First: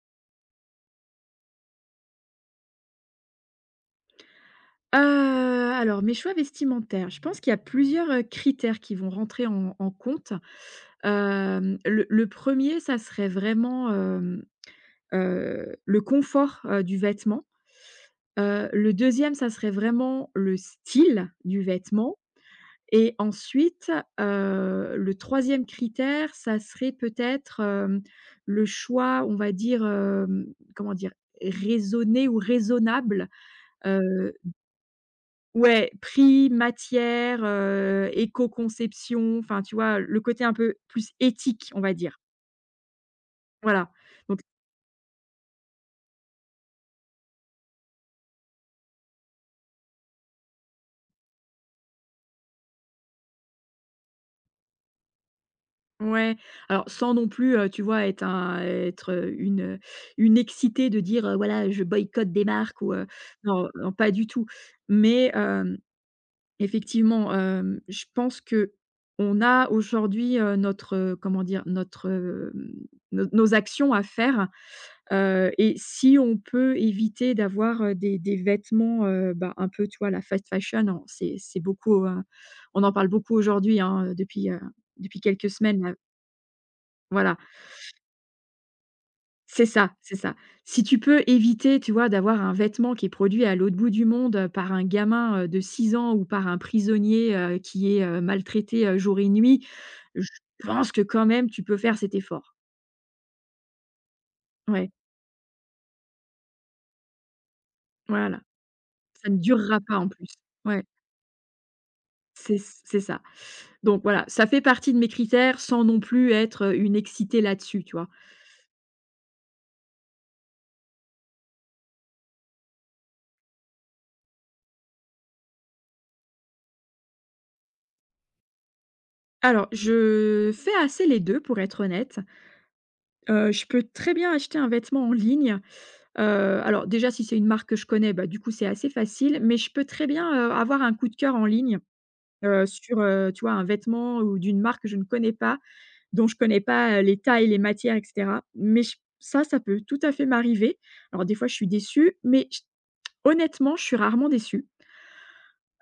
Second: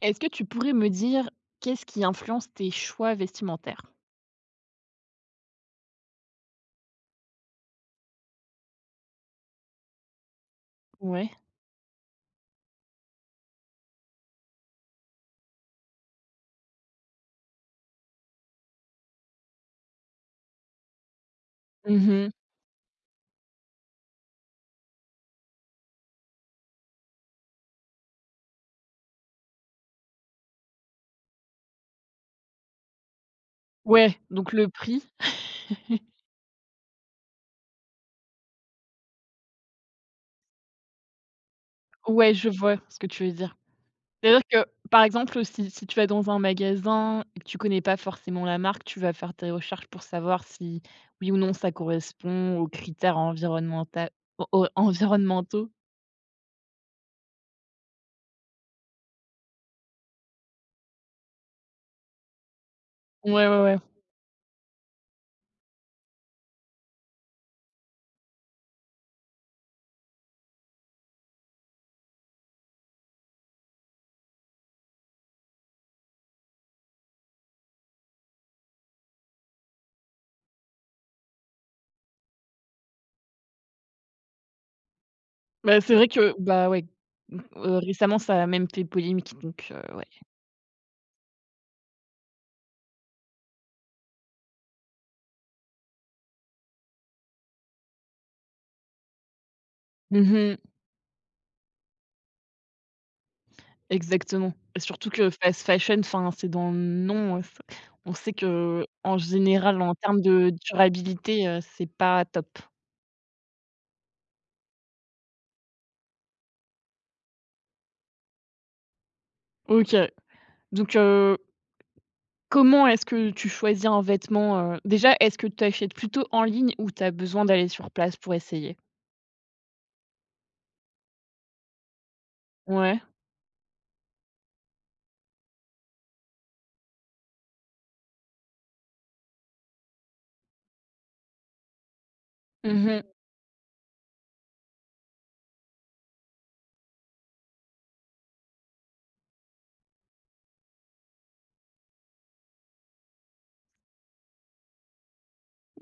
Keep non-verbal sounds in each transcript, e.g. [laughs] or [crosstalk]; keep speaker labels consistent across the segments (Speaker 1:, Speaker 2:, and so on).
Speaker 1: Est-ce que tu pourrais me dire qu'est-ce qui influence tes choix vestimentaires?
Speaker 2: Heu, alors mes choix vestimentaires, je pense qu'il y a plusieurs, critères qui vont rentrer en compte.
Speaker 1: Ouais.
Speaker 2: Le 1 ça serait vraiment, le confort, du vêtement. Le deuxième, ça serait vraiment le style du vêtement.
Speaker 1: Mmh.
Speaker 2: Et ensuite, le troisième critère, ça serait peut-être, le choix, on va dire, comment dire? Raisonné ou raisonnable.
Speaker 1: Ouais, donc le prix.
Speaker 2: Ouais, prix, matière, éco-conception, enfin, tu vois? Le côté un peu plus éthique, on va dire.
Speaker 1: Ouais, je vois ce que tu veux dire.
Speaker 2: Voilà,
Speaker 1: C'est-à-dire
Speaker 2: donc
Speaker 1: que, par exemple, si tu vas dans un magasin et que tu connais pas forcément la marque, tu vas faire tes recherches pour savoir si, oui ou non, ça correspond aux critères environnementa o o environnementaux.
Speaker 2: ouais, alors sans non plus, tu vois? Être un être, une excitée de dire: «Voilà, je boycotte des marques» ou
Speaker 1: Ouais, ouais,
Speaker 2: non,
Speaker 1: ouais.
Speaker 2: non, pas du tout. Mais effectivement, je pense que on a aujourd'hui, notre, comment dire? Notre, nos actions à faire. Et si on peut éviter d'avoir, des vêtements, bah, un peu, tu vois, la fast fashion, alors c'est beaucoup, on en parle beaucoup aujourd'hui, hein, depuis quelques
Speaker 1: Bah,
Speaker 2: semaines, là.
Speaker 1: c'est vrai que, bah, ouais,
Speaker 2: Voilà,
Speaker 1: mmh, récemment, ça a même fait polémique
Speaker 2: c'est
Speaker 1: donc
Speaker 2: ça,
Speaker 1: ouais.
Speaker 2: c'est ça. Si tu peux éviter, tu vois, d'avoir un vêtement qui est produit à l'autre bout du monde, par un gamin, de 6 ans ou par un prisonnier, qui est, maltraité, jour et nuit, je
Speaker 1: Mmh.
Speaker 2: pense que quand même tu peux faire cet effort.
Speaker 1: Exactement.
Speaker 2: Ouais,
Speaker 1: Surtout que fast fashion, enfin, c'est dans le nom, s on sait
Speaker 2: voilà,
Speaker 1: que en
Speaker 2: ça ne durera
Speaker 1: général, en
Speaker 2: pas en
Speaker 1: termes
Speaker 2: plus.
Speaker 1: de
Speaker 2: Ouais.
Speaker 1: durabilité, c'est pas top.
Speaker 2: C'est ça. Donc voilà, ça fait partie de mes critères sans non plus être, une excitée là-dessus, tu vois?
Speaker 1: OK, donc comment est-ce que tu choisis un vêtement, heu? Déjà, est-ce que tu achètes plutôt en ligne ou tu as besoin d'aller sur place pour essayer?
Speaker 2: Alors je fais assez les 2 pour être honnête.
Speaker 1: Ouais.
Speaker 2: Je peux très bien acheter un vêtement en ligne. Alors déjà, si c'est une marque que je connais, bah, du coup c'est assez facile, mais je peux très bien, avoir un coup de cœur en ligne, sur,
Speaker 1: Mmh.
Speaker 2: tu vois, un vêtement ou d'une marque que je ne connais pas, dont je connais pas, les tailles, les matières et cetera. Mais j Ça, ça peut tout à fait m'arriver. Alors des fois je suis déçue, mais j honnêtement je suis rarement déçue.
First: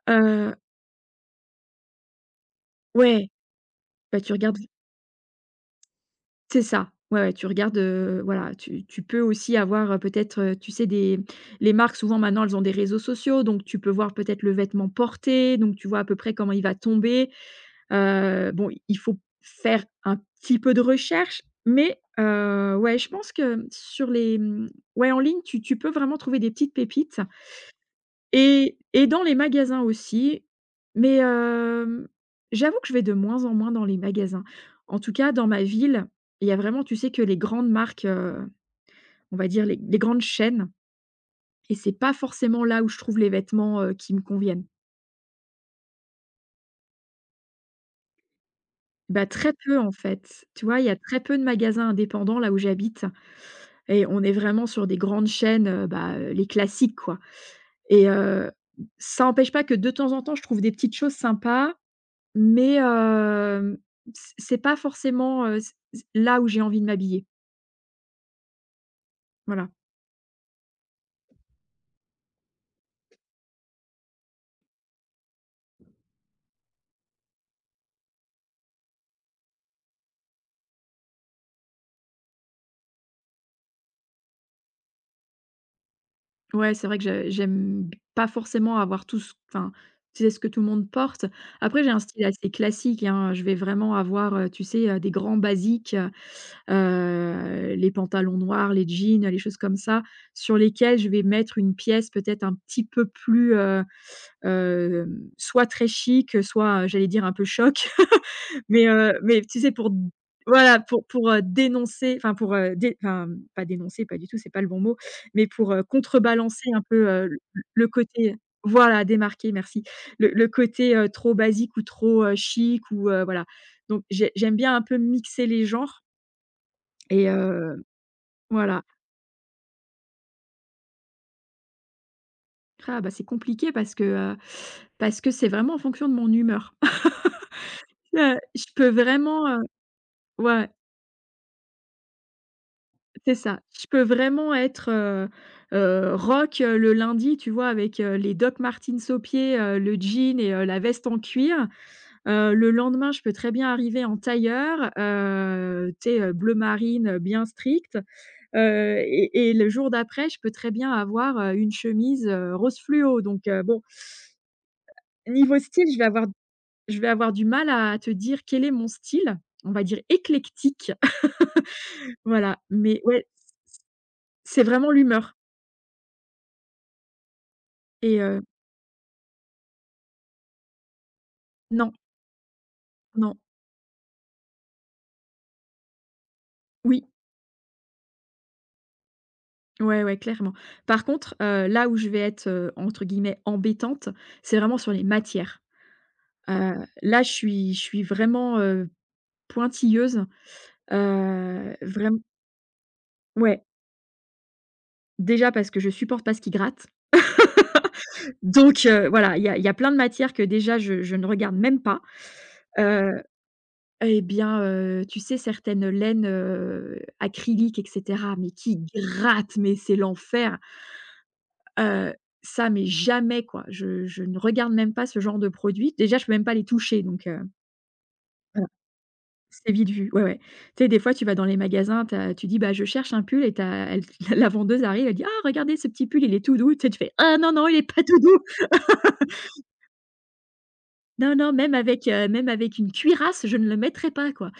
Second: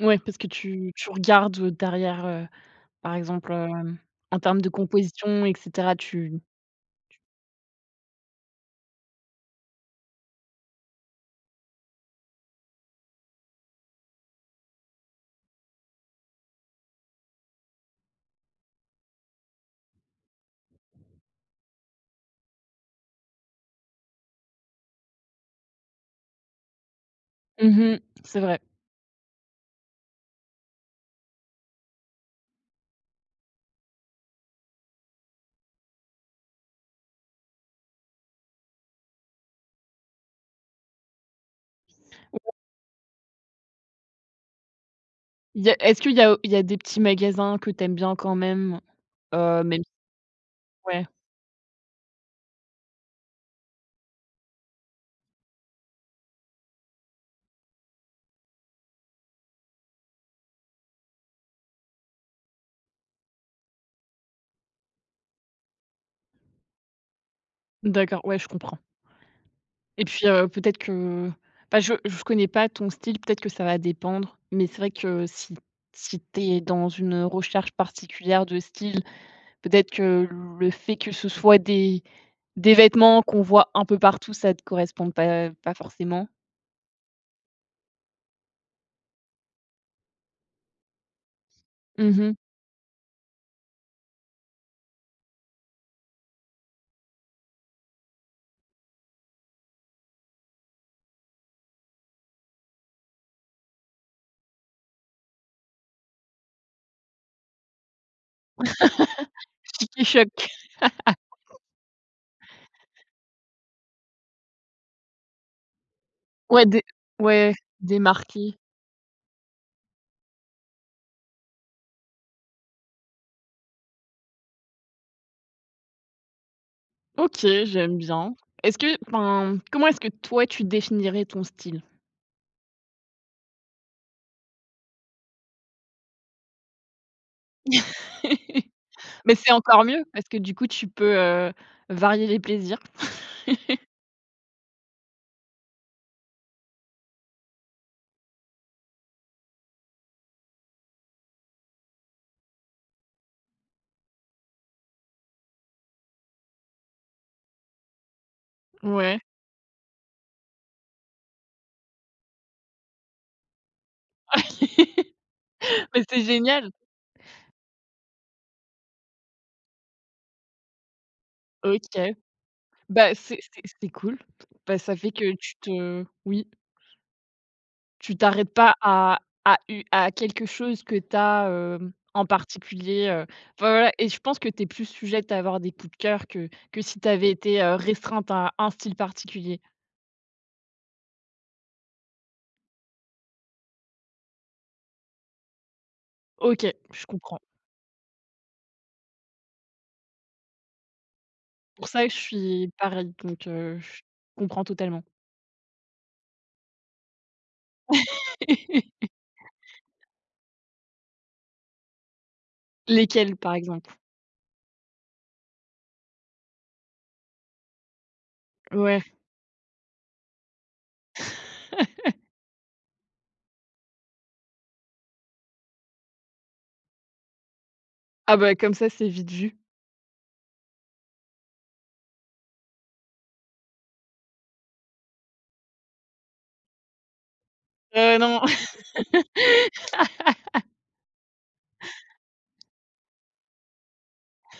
Speaker 1: Ouais, parce que
Speaker 2: Heu
Speaker 1: tu regardes, derrière, par
Speaker 2: Ouais,
Speaker 1: exemple, hem,
Speaker 2: bah, tu
Speaker 1: en
Speaker 2: regardes.
Speaker 1: termes de composition et cetera, tu
Speaker 2: C'est ça. Ouais, ouais, tu regardes, voilà, tu peux aussi avoir, peut-être, tu sais, des les marques souvent maintenant, elles ont des réseaux sociaux, donc tu peux voir peut-être le vêtement porté, donc tu vois à peu près comment il va tomber. Bon, il faut faire un petit peu de recherche, mais ouais, je pense que sur les, ouais, en ligne, tu peux vraiment trouver des petites pépites.
Speaker 1: mmh, c'est vrai.
Speaker 2: Et dans les magasins aussi, mais j'avoue que je vais de moins en moins dans les magasins. En tout cas, dans ma ville, il y a vraiment, tu sais, que les grandes marques, on va dire les grandes chaînes, et c'est pas forcément là où je trouve les vêtements, qui me conviennent.
Speaker 1: Y a Est-ce qu'il y a des petits magasins que tu aimes bien quand même?
Speaker 2: Bah, très peu
Speaker 1: Même si
Speaker 2: en fait. Tu vois, il y a
Speaker 1: ouais,
Speaker 2: très peu de magasins indépendants là où j'habite, et on est vraiment sur des grandes chaînes, bah, les classiques, quoi, et ça n'empêche pas que de temps en temps, je trouve des petites choses sympas. Mais c'est pas forcément, c c là où j'ai envie de m'habiller,
Speaker 1: d'accord, ouais, je comprends
Speaker 2: voilà.
Speaker 1: et puis, peut-être que bah, je connais pas ton style, peut-être que ça va dépendre, mais c'est vrai que si si tu es dans une recherche particulière de style, peut-être que le fait que ce soit des vêtements qu'on voit un peu partout, ça te corresponde pas forcément.
Speaker 2: Ouais, c'est vrai que je j'aime b pas forcément avoir tout ce enfin, tu sais, ce que tout le monde porte. Après, j'ai un
Speaker 1: Mmh
Speaker 2: style
Speaker 1: mh.
Speaker 2: assez classique, hein, je vais vraiment avoir, tu sais, des grands basiques, les pantalons noirs, les jeans, les choses comme ça, sur lesquels je vais mettre une pièce peut-être un petit peu plus, soit très chic, soit, j'allais dire, un peu choc. Mais tu sais, pour
Speaker 1: Chic
Speaker 2: d
Speaker 1: et choc.
Speaker 2: voilà, pour dénoncer, enfin pour, dé enfin, pas dénoncer, pas du tout, c'est pas le bon mot, mais pour,
Speaker 1: Ouais,
Speaker 2: contrebalancer
Speaker 1: des
Speaker 2: un peu, le
Speaker 1: ouais,
Speaker 2: le côté,
Speaker 1: démarqué.
Speaker 2: voilà, démarquer, merci. Le côté, trop basique ou trop, chic, ou voilà. Donc j'aime bien un peu mixer les genres, et
Speaker 1: OK, j'aime bien. Est-ce
Speaker 2: voilà.
Speaker 1: que enfin, comment est-ce que toi, tu définirais ton style?
Speaker 2: Ah bah, c'est compliqué parce que c'est vraiment en fonction de mon humeur. [laughs] Je
Speaker 1: [laughs]
Speaker 2: peux
Speaker 1: Mais
Speaker 2: vraiment,
Speaker 1: c'est encore mieux parce que du coup
Speaker 2: ouais.
Speaker 1: tu peux, varier les plaisirs.
Speaker 2: C'est ça. Je
Speaker 1: [laughs]
Speaker 2: peux vraiment être, rock, le lundi, tu vois? Avec, les Doc Martens aux pieds, le jean, et la veste en cuir. Le lendemain, je peux très bien arriver en tailleur, tu sais, bleu marine, bien strict.
Speaker 1: Ouais.
Speaker 2: Et le jour d'après, je peux très bien avoir, une chemise, rose fluo. Donc bon, niveau style,
Speaker 1: [laughs] Mais c'est génial!
Speaker 2: je vais avoir du mal à te dire quel est mon style. On va dire éclectique.
Speaker 1: OK.
Speaker 2: [laughs] Voilà, mais
Speaker 1: Bah,
Speaker 2: ouais,
Speaker 1: c'est c'est cool.
Speaker 2: c'est
Speaker 1: Bah,
Speaker 2: vraiment
Speaker 1: ça fait que
Speaker 2: l'humeur,
Speaker 1: tu te oui, tu
Speaker 2: et
Speaker 1: t'arrêtes pas à à u à quelque chose que tu as,
Speaker 2: non,
Speaker 1: en particulier,
Speaker 2: non.
Speaker 1: enfin voilà et je pense que tu es plus sujette à avoir des coups de cœur que si tu
Speaker 2: Oui,
Speaker 1: avais été, restreinte à un style particulier.
Speaker 2: ouais, ouais, clairement. Par contre, là où je vais être, entre guillemets «embêtante», c'est vraiment sur les matières.
Speaker 1: OK,
Speaker 2: Heu,
Speaker 1: je
Speaker 2: Là, je
Speaker 1: comprends.
Speaker 2: suis je suis vraiment, pointilleuse,
Speaker 1: Pour ça,
Speaker 2: vraim
Speaker 1: je suis pareil, donc
Speaker 2: ouais,
Speaker 1: je comprends totalement.
Speaker 2: déjà parce que je supporte pas ce qui gratte. Donc
Speaker 1: [laughs]
Speaker 2: voilà, il y a plein de matières que déjà je ne regarde même pas. Heu
Speaker 1: Lesquels, par exemple?
Speaker 2: et bien, tu sais, certaines laines, acryliques et cetera, mais qui
Speaker 1: Ouais.
Speaker 2: grattent, mais c'est l'enfer. Heu, Ça, mais jamais, quoi. Je ne regarde même pas ce genre de produit. Déjà, je peux même pas les toucher, donc
Speaker 1: Ah bah,
Speaker 2: voilà,
Speaker 1: comme ça, c'est vite vu.
Speaker 2: c'est vite vu. Ouais, ouais. Tu sais, des fois, tu vas dans les magasins, tu dis: «Bah, je cherche un pull», et tu as elle [laughs] la vendeuse arrive, elle dit: «Ah, regardez ce petit pull, il est tout doux». Tu sais, tu fais: «Ah non, non, il est pas tout doux».
Speaker 1: Non. [laughs]
Speaker 2: Non, non, même avec une cuirasse, je ne le mettrais pas, quoi.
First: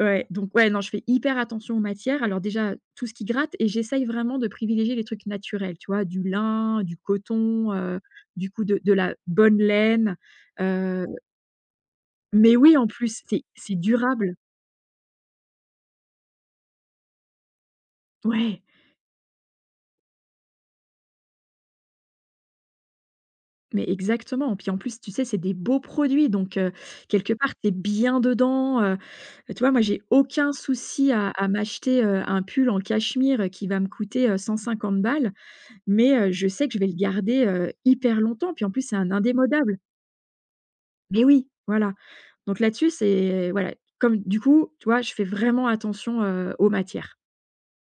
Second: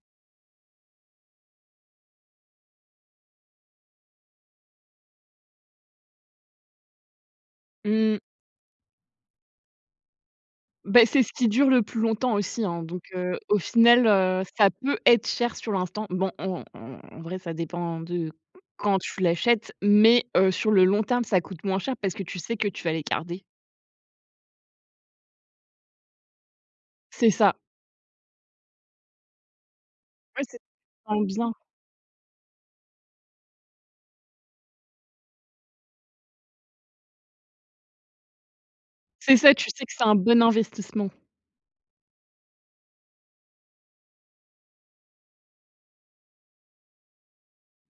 Speaker 2: Ouais, donc ouais, non, je fais hyper attention aux matières. Alors déjà, tout ce qui gratte, et j'essaye vraiment de privilégier les trucs naturels, tu vois? Du lin, du coton,
Speaker 1: Mmh.
Speaker 2: du coup, de la bonne laine,
Speaker 1: Bah,
Speaker 2: heu
Speaker 1: c'est ce qui dure le plus longtemps
Speaker 2: mais
Speaker 1: aussi,
Speaker 2: oui,
Speaker 1: hein,
Speaker 2: en
Speaker 1: donc
Speaker 2: plus, c'est
Speaker 1: au
Speaker 2: c'est
Speaker 1: final,
Speaker 2: durable.
Speaker 1: ça peut être cher sur l'instant. Bon, en vrai, ça dépend de
Speaker 2: Ouais.
Speaker 1: quand tu l'achètes, mais sur le long terme, ça coûte moins cher parce que tu sais que tu vas les garder.
Speaker 2: Mais exactement, puis en plus, tu sais, c'est des beaux produits, donc
Speaker 1: C'est
Speaker 2: quelque
Speaker 1: ça.
Speaker 2: part, tu es bien dedans, tu vois? Moi, j'ai
Speaker 1: Ouais,
Speaker 2: aucun
Speaker 1: c'est tu te
Speaker 2: souci
Speaker 1: sens
Speaker 2: à
Speaker 1: bien.
Speaker 2: m'acheter, un pull en cachemire, qui va me coûter, 150 balles, mais je sais que je vais le garder, hyper longtemps, puis en plus, c'est un
Speaker 1: C'est ça, tu
Speaker 2: indémodable.
Speaker 1: sais que c'est un bon investissement.
Speaker 2: Mais oui, voilà, donc là-dessus, c'est voilà, comme du coup, tu vois, je fais vraiment attention, aux matières.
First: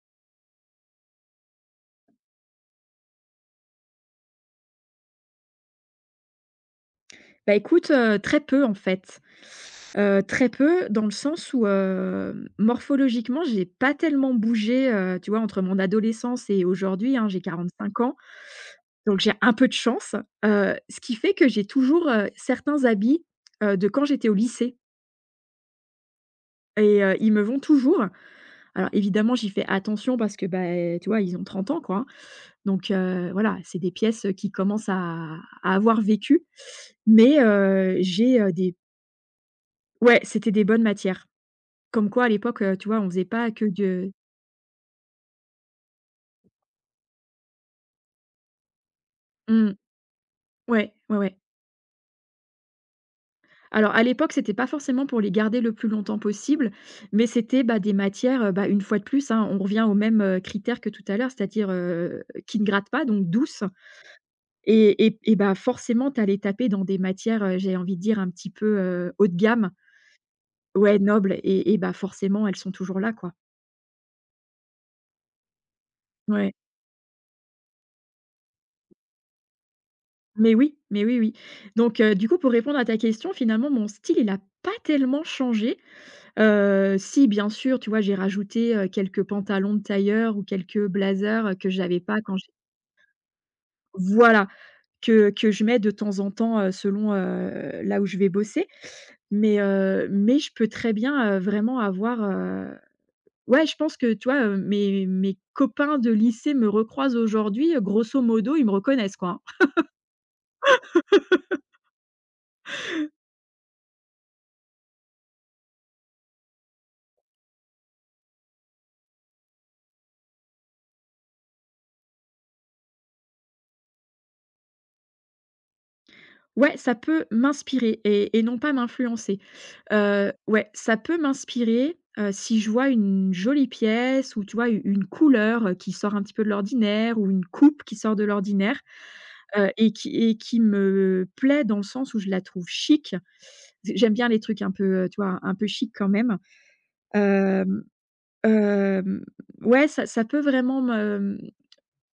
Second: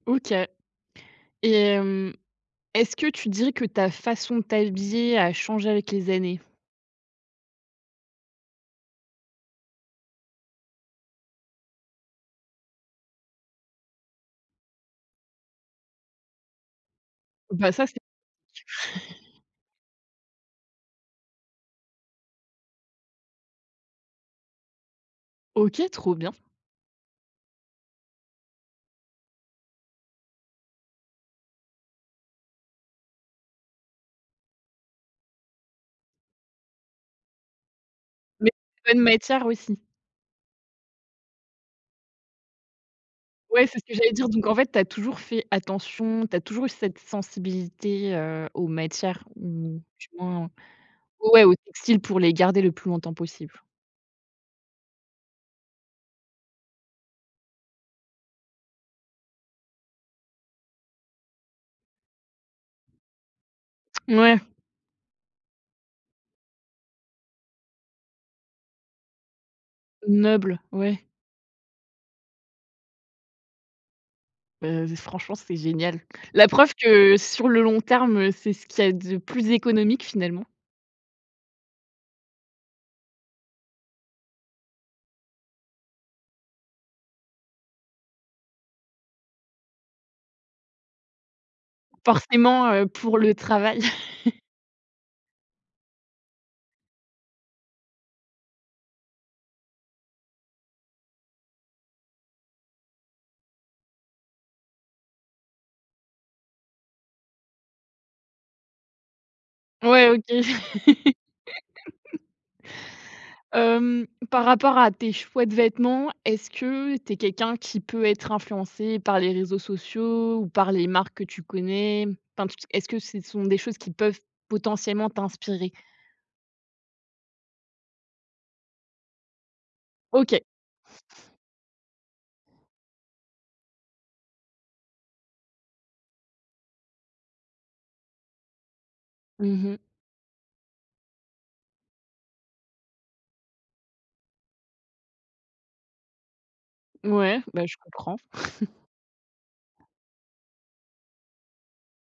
Speaker 1: OK et hem, est-ce que tu dirais que ta façon de t'habiller a changé avec les années?
Speaker 2: Bah, écoute, très peu en fait. Très peu dans le sens où, morphologiquement, j'ai pas tellement bougé, tu vois? Entre mon adolescence et aujourd'hui, hein, j'ai
Speaker 1: Bah, ça,
Speaker 2: cinq
Speaker 1: c'est
Speaker 2: ans, donc j'ai un peu de chance, ce qui fait que j'ai toujours, certains habits, de quand j'étais au lycée,
Speaker 1: OK, trop bien.
Speaker 2: et ils me vont toujours. Alors évidemment, j'y fais attention parce que, bah, tu vois? Ils ont 30 ans, quoi, hein, donc voilà, c'est des pièces qui commencent à avoir vécu, mais j'ai,
Speaker 1: Mais
Speaker 2: des
Speaker 1: c'est bonne matière aussi.
Speaker 2: ouais, c'était des bonnes matières. Comme quoi, à l'époque, tu vois, on faisait pas que
Speaker 1: Ouais, c'est ce que j'allais
Speaker 2: de
Speaker 1: dire. Donc en fait, tu as toujours fait attention, tu as toujours eu cette sensibilité, aux matières
Speaker 2: mmh,
Speaker 1: ou du moins
Speaker 2: ouais, ouais, ouais.
Speaker 1: ouais, aux textiles pour les garder le plus longtemps possible.
Speaker 2: Alors à l'époque, c'était pas forcément pour les garder le plus longtemps possible, mais c'était, bah, des matières, bah, une fois de plus, hein, on revient aux mêmes, critères que tout à l'heure, c'est-à-dire, qui ne grattent pas, donc douces,
Speaker 1: Ouais,
Speaker 2: et bah, forcément tu allais taper dans des matières, j'ai envie de dire un petit peu, haut de gamme.
Speaker 1: noble,
Speaker 2: Ouais,
Speaker 1: ouais.
Speaker 2: nobles, et bah, forcément elles sont toujours là, quoi.
Speaker 1: Bah, franchement, c'est génial. La
Speaker 2: Ouais.
Speaker 1: preuve que sur le long terme, c'est ce qu'il y a de plus économique finalement.
Speaker 2: Mais oui, oui. Donc du coup, pour répondre à ta question, finalement, mon style, il a pas tellement changé. Si, bien sûr, tu vois, j'ai rajouté, quelques pantalons de tailleur ou quelques blazers, que j'avais pas quand j'ai
Speaker 1: Forcément, pour le travail.
Speaker 2: voilà, que je mets de temps en temps, selon, là où je vais bosser. Mais je peux très bien, vraiment avoir, ouais, je pense que, tu vois, mes copains de lycée me recroisent aujourd'hui, grosso modo, ils me reconnaissent, quoi, hein.
Speaker 1: Ouais, OK. Hem, par rapport à tes choix de vêtements, est-ce que tu es quelqu'un qui peut être influencé par les réseaux sociaux ou par les marques que tu connais? Enfin, tu est-ce que ce sont des choses qui peuvent potentiellement t'inspirer?
Speaker 2: Ouais, ça peut m'inspirer, et non pas m'influencer.
Speaker 1: OK.
Speaker 2: Ouais, ça peut m'inspirer, si je vois une jolie pièce, ou tu vois, u une couleur, qui sort un petit peu de l'ordinaire, ou une coupe qui sort de l'ordinaire,
Speaker 1: Mmh.
Speaker 2: et qui me plaît dans le sens où je la trouve chic. J'aime bien les trucs un peu, tu vois, un peu chic quand même.
Speaker 1: Ouais, bah, je
Speaker 2: Hem,
Speaker 1: comprends.
Speaker 2: hem, ouais, ça peut vraiment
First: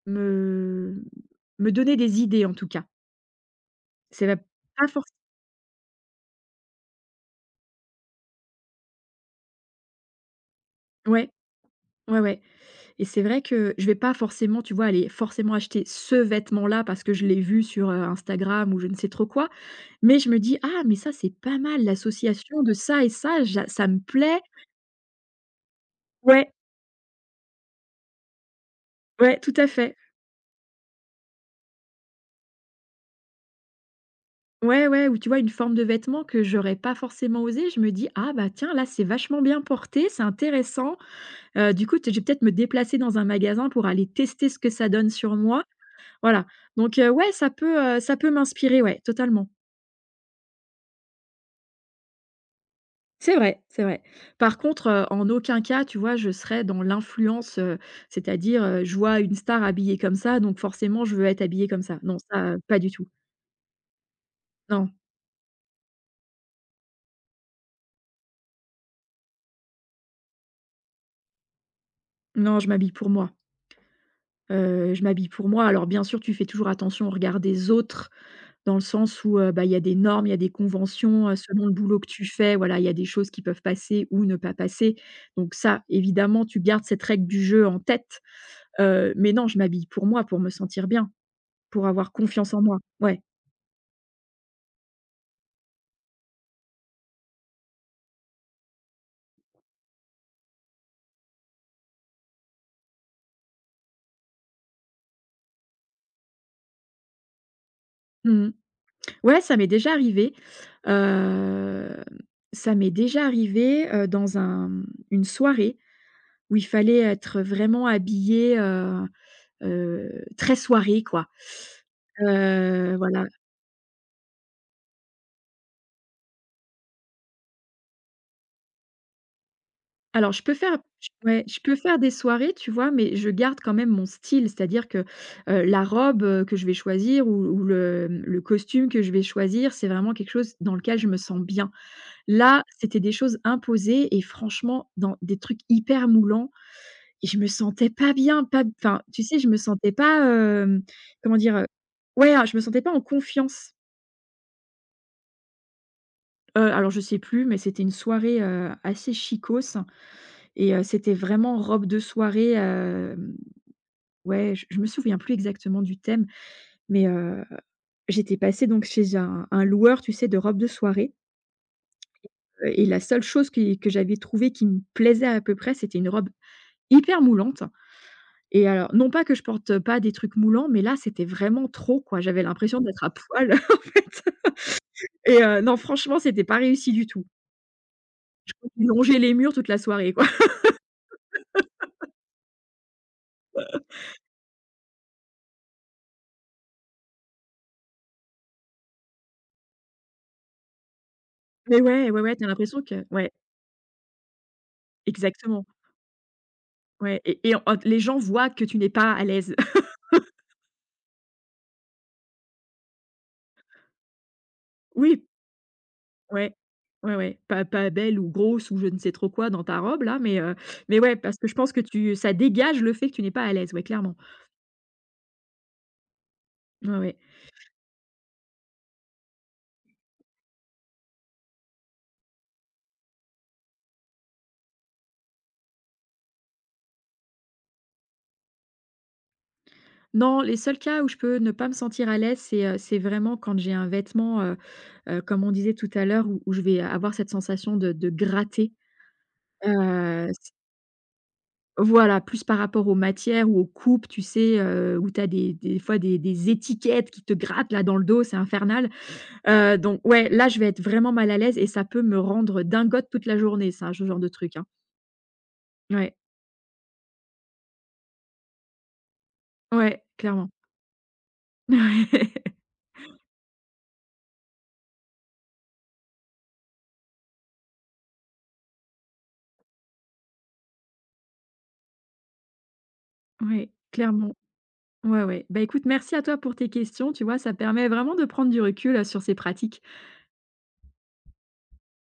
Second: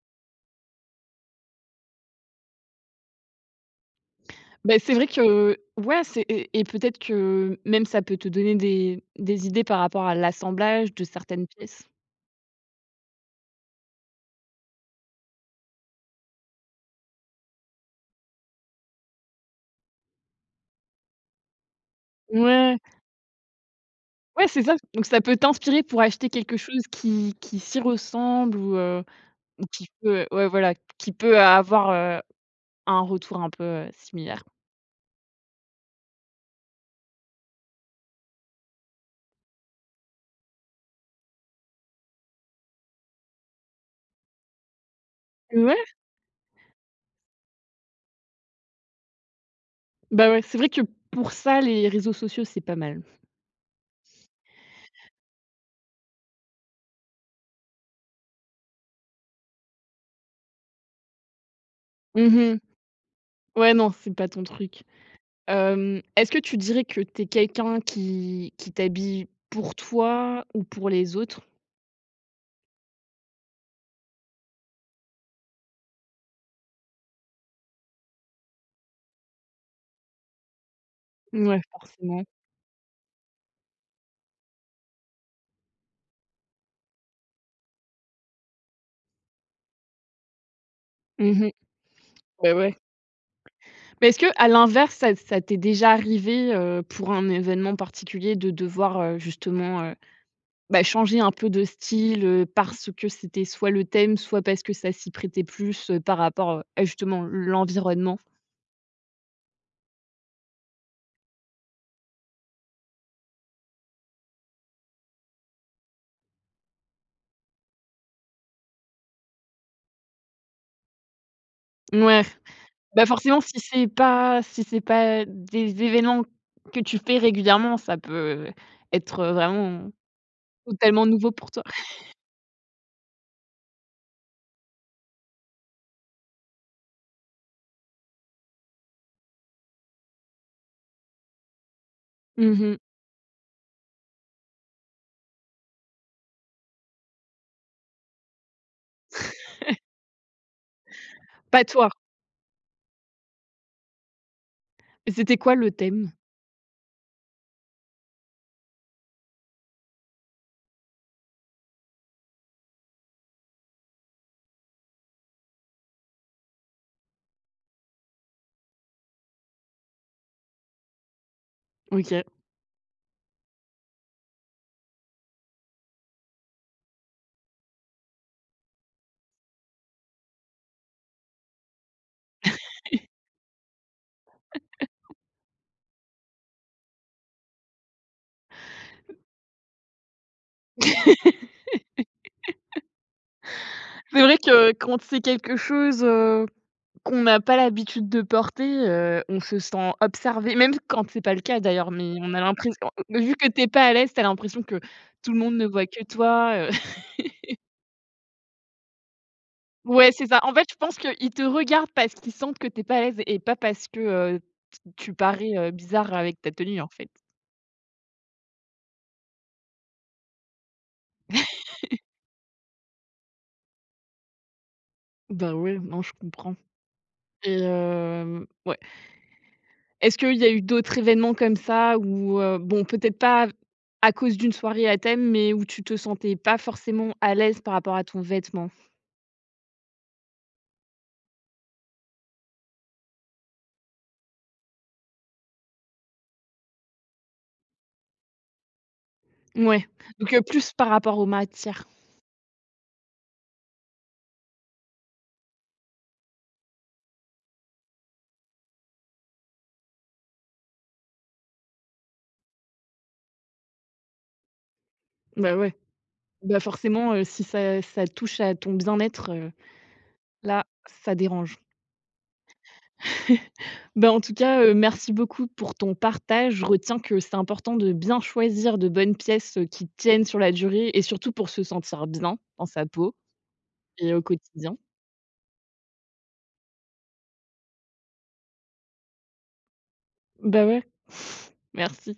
Speaker 2: me me donner des idées, en tout cas. C'est la
Speaker 1: Bah,
Speaker 2: pas
Speaker 1: c'est vrai
Speaker 2: forc
Speaker 1: que ouais, c'est et peut-être que même ça peut te donner des idées par rapport à l'assemblage de
Speaker 2: Ouais,
Speaker 1: certaines pièces.
Speaker 2: ouais, ouais. Et c'est vrai que je vais pas forcément, tu vois, aller forcément acheter ce vêtement-là parce que je l'ai vu sur, Instagram ou je ne sais trop quoi, mais je me dis: «Ah mais ça, c'est pas mal l'association de
Speaker 1: Ouais,
Speaker 2: ça et ça, ja ça me plaît».
Speaker 1: ouais, c'est ça. Donc ça peut t'inspirer pour acheter
Speaker 2: Ouais,
Speaker 1: quelque chose qui s'y ressemble ou
Speaker 2: ouais, tout à
Speaker 1: qui
Speaker 2: fait.
Speaker 1: peut ouais, voilà, qui peut avoir, un retour un peu, similaire.
Speaker 2: Ouais, ouais, ou tu vois, une forme de vêtement que j'aurais pas forcément osé, je me dis: «Ah bah tiens, là, c'est vachement bien porté, c'est intéressant». Du coup, t je vais peut-être me déplacer dans un magasin pour aller tester ce que ça donne sur moi.
Speaker 1: Ouais,
Speaker 2: Voilà, donc ouais, ça peut m'inspirer, ouais, totalement.
Speaker 1: bah, ouais, c'est vrai que pour ça, les réseaux sociaux, c'est pas mal.
Speaker 2: C'est vrai, c'est vrai. Par contre, en aucun cas, tu vois, je serais dans l'influence, c'est-à-dire, je vois une star habillée comme ça, donc forcément je veux être habillée comme ça. Non,
Speaker 1: Mmh
Speaker 2: ça,
Speaker 1: mh.
Speaker 2: pas du tout.
Speaker 1: Ouais, non, c'est pas ton truc.
Speaker 2: Non,
Speaker 1: Hem, est-ce que tu dirais que tu es quelqu'un qui t'habille pour toi ou pour les autres?
Speaker 2: non, je m'habille pour moi. Je m'habille pour moi. Alors bien sûr, tu fais toujours attention au regard des autres, dans le sens où, bah, il y a des normes, il y a des conventions,
Speaker 1: Ouais,
Speaker 2: selon le boulot que
Speaker 1: forcément.
Speaker 2: tu fais, voilà, il y a des choses qui peuvent passer ou ne pas passer. Donc ça, évidemment, tu gardes cette règle du jeu en tête, mais non, je m'habille pour moi, pour me sentir bien,
Speaker 1: Mmh mh.
Speaker 2: pour avoir
Speaker 1: Bah,
Speaker 2: confiance en
Speaker 1: ouais.
Speaker 2: moi. Ouais.
Speaker 1: Mais est-ce qu'à l'inverse, ça t'est déjà arrivé, pour un événement particulier de devoir, justement, bah, changer un peu de style, parce que c'était soit le thème, soit parce que ça s'y prêtait plus, par rapport, à justement l'environnement.
Speaker 2: Mmh. Ouais, ça m'est déjà arrivé. Hem, ça m'est déjà arrivé, dans un, mmh, une soirée où il fallait être vraiment habillé, heu, très soirée, quoi.
Speaker 1: Ouais, bah,
Speaker 2: Voilà.
Speaker 1: forcément si c'est pas des événements que tu fais régulièrement, ça peut être, vraiment
Speaker 2: Alors je peux faire
Speaker 1: totalement
Speaker 2: j
Speaker 1: nouveau
Speaker 2: ouais,
Speaker 1: pour
Speaker 2: je
Speaker 1: toi.
Speaker 2: peux faire des soirées, tu vois? Mais je garde quand même mon style, c'est-à-dire que, la robe, que je vais choisir ou le, mmh, le costume que je vais choisir, c'est vraiment quelque chose dans lequel je me sens bien. Là,
Speaker 1: Mmh.
Speaker 2: c'était des choses imposées et franchement, dans des trucs hyper moulants et je me sentais pas bien, pas enfin, tu sais, je me sentais pas, comment dire?
Speaker 1: Pas toi.
Speaker 2: Ouais, hein, je me sentais pas en confiance.
Speaker 1: C'était quoi le thème?
Speaker 2: Alors je sais plus, mais c'était une soirée, assez chicose et c'était vraiment robe de soirée, hem, ouais, je me souviens plus exactement du thème, mais j'étais passée donc chez un loueur, tu sais, de robes de soirée,
Speaker 1: OK.
Speaker 2: et la seule chose qui que j'avais trouvée qui me plaisait à peu près, c'était une robe hyper moulante. Et alors non pas que je porte, pas des trucs moulants, mais là, c'était vraiment trop, quoi. J'avais l'impression d'être à poil, [laughs] en fait et non, franchement, c'était pas réussi du tout. Je crois que j'ai longé les murs toute la soirée, quoi. [laughs]
Speaker 1: C'est vrai que quand c'est quelque chose qu'on n'a pas l'habitude de porter, on se sent observé, même quand c'est pas le cas
Speaker 2: Mais
Speaker 1: d'ailleurs,
Speaker 2: ouais,
Speaker 1: mais
Speaker 2: ouais,
Speaker 1: on
Speaker 2: ouais,
Speaker 1: a
Speaker 2: t'as
Speaker 1: l'impress
Speaker 2: l'impression que ouais,
Speaker 1: vu que tu es pas à l'aise, tu as l'impression que tout le monde ne
Speaker 2: exactement,
Speaker 1: voit que toi, [laughs]
Speaker 2: ouais et en les gens voient que tu n'es pas à l'aise. [laughs]
Speaker 1: ouais, c'est ça. En fait, je pense qu'ils te regardent parce qu'ils sentent que tu es pas à l'aise et pas parce que, heu, t tu
Speaker 2: Oui,
Speaker 1: parais, bizarre avec ta
Speaker 2: ouais.
Speaker 1: tenue, en fait.
Speaker 2: Ouais, ouais, pas pas belle ou grosse ou je ne sais trop quoi dans ta robe là, mais ouais, parce que je pense que tu ça dégage le fait que tu n'es pas à l'aise, ouais, clairement.
Speaker 1: Bah, ouais, non, je comprends
Speaker 2: Ouais, ouais.
Speaker 1: et hem, ouais. Est-ce qu'il y a eu d'autres événements comme ça où, bon, peut-être pas à cause d'une soirée à thème, mais où tu te sentais pas forcément à l'aise par rapport à ton vêtement?
Speaker 2: Non, les seuls cas où je peux ne pas me sentir à l'aise, c'est vraiment quand j'ai un vêtement, comme on disait tout à l'heure, où je vais avoir cette sensation de gratter.
Speaker 1: Ouais, donc
Speaker 2: C
Speaker 1: plus par rapport aux matières.
Speaker 2: Voilà, plus par rapport aux matières ou aux coupes, tu sais, où tu as des fois des étiquettes qui te grattent là dans le dos, c'est infernal. Donc ouais, là, je vais être vraiment mal à l'aise et ça peut me rendre dingote toute la journée, ça, ce genre de truc, hein.
Speaker 1: Bah, ouais,
Speaker 2: Ouais,
Speaker 1: bah, forcément, si ça touche à ton bien-être,
Speaker 2: ouais, clairement.
Speaker 1: là, ça dérange.
Speaker 2: [laughs]
Speaker 1: [laughs] Bah, en tout cas, merci beaucoup pour ton partage. Je retiens que c'est important de bien choisir de bonnes pièces, qui tiennent sur la durée et surtout pour se sentir bien dans sa peau
Speaker 2: Ouais, ouais,
Speaker 1: et au
Speaker 2: clairement.
Speaker 1: quotidien.
Speaker 2: Ouais, ouais. Bah, écoute, merci à toi pour tes questions, tu vois? Ça permet vraiment de prendre du recul, sur ces pratiques.
Speaker 1: Bah, ouais, merci.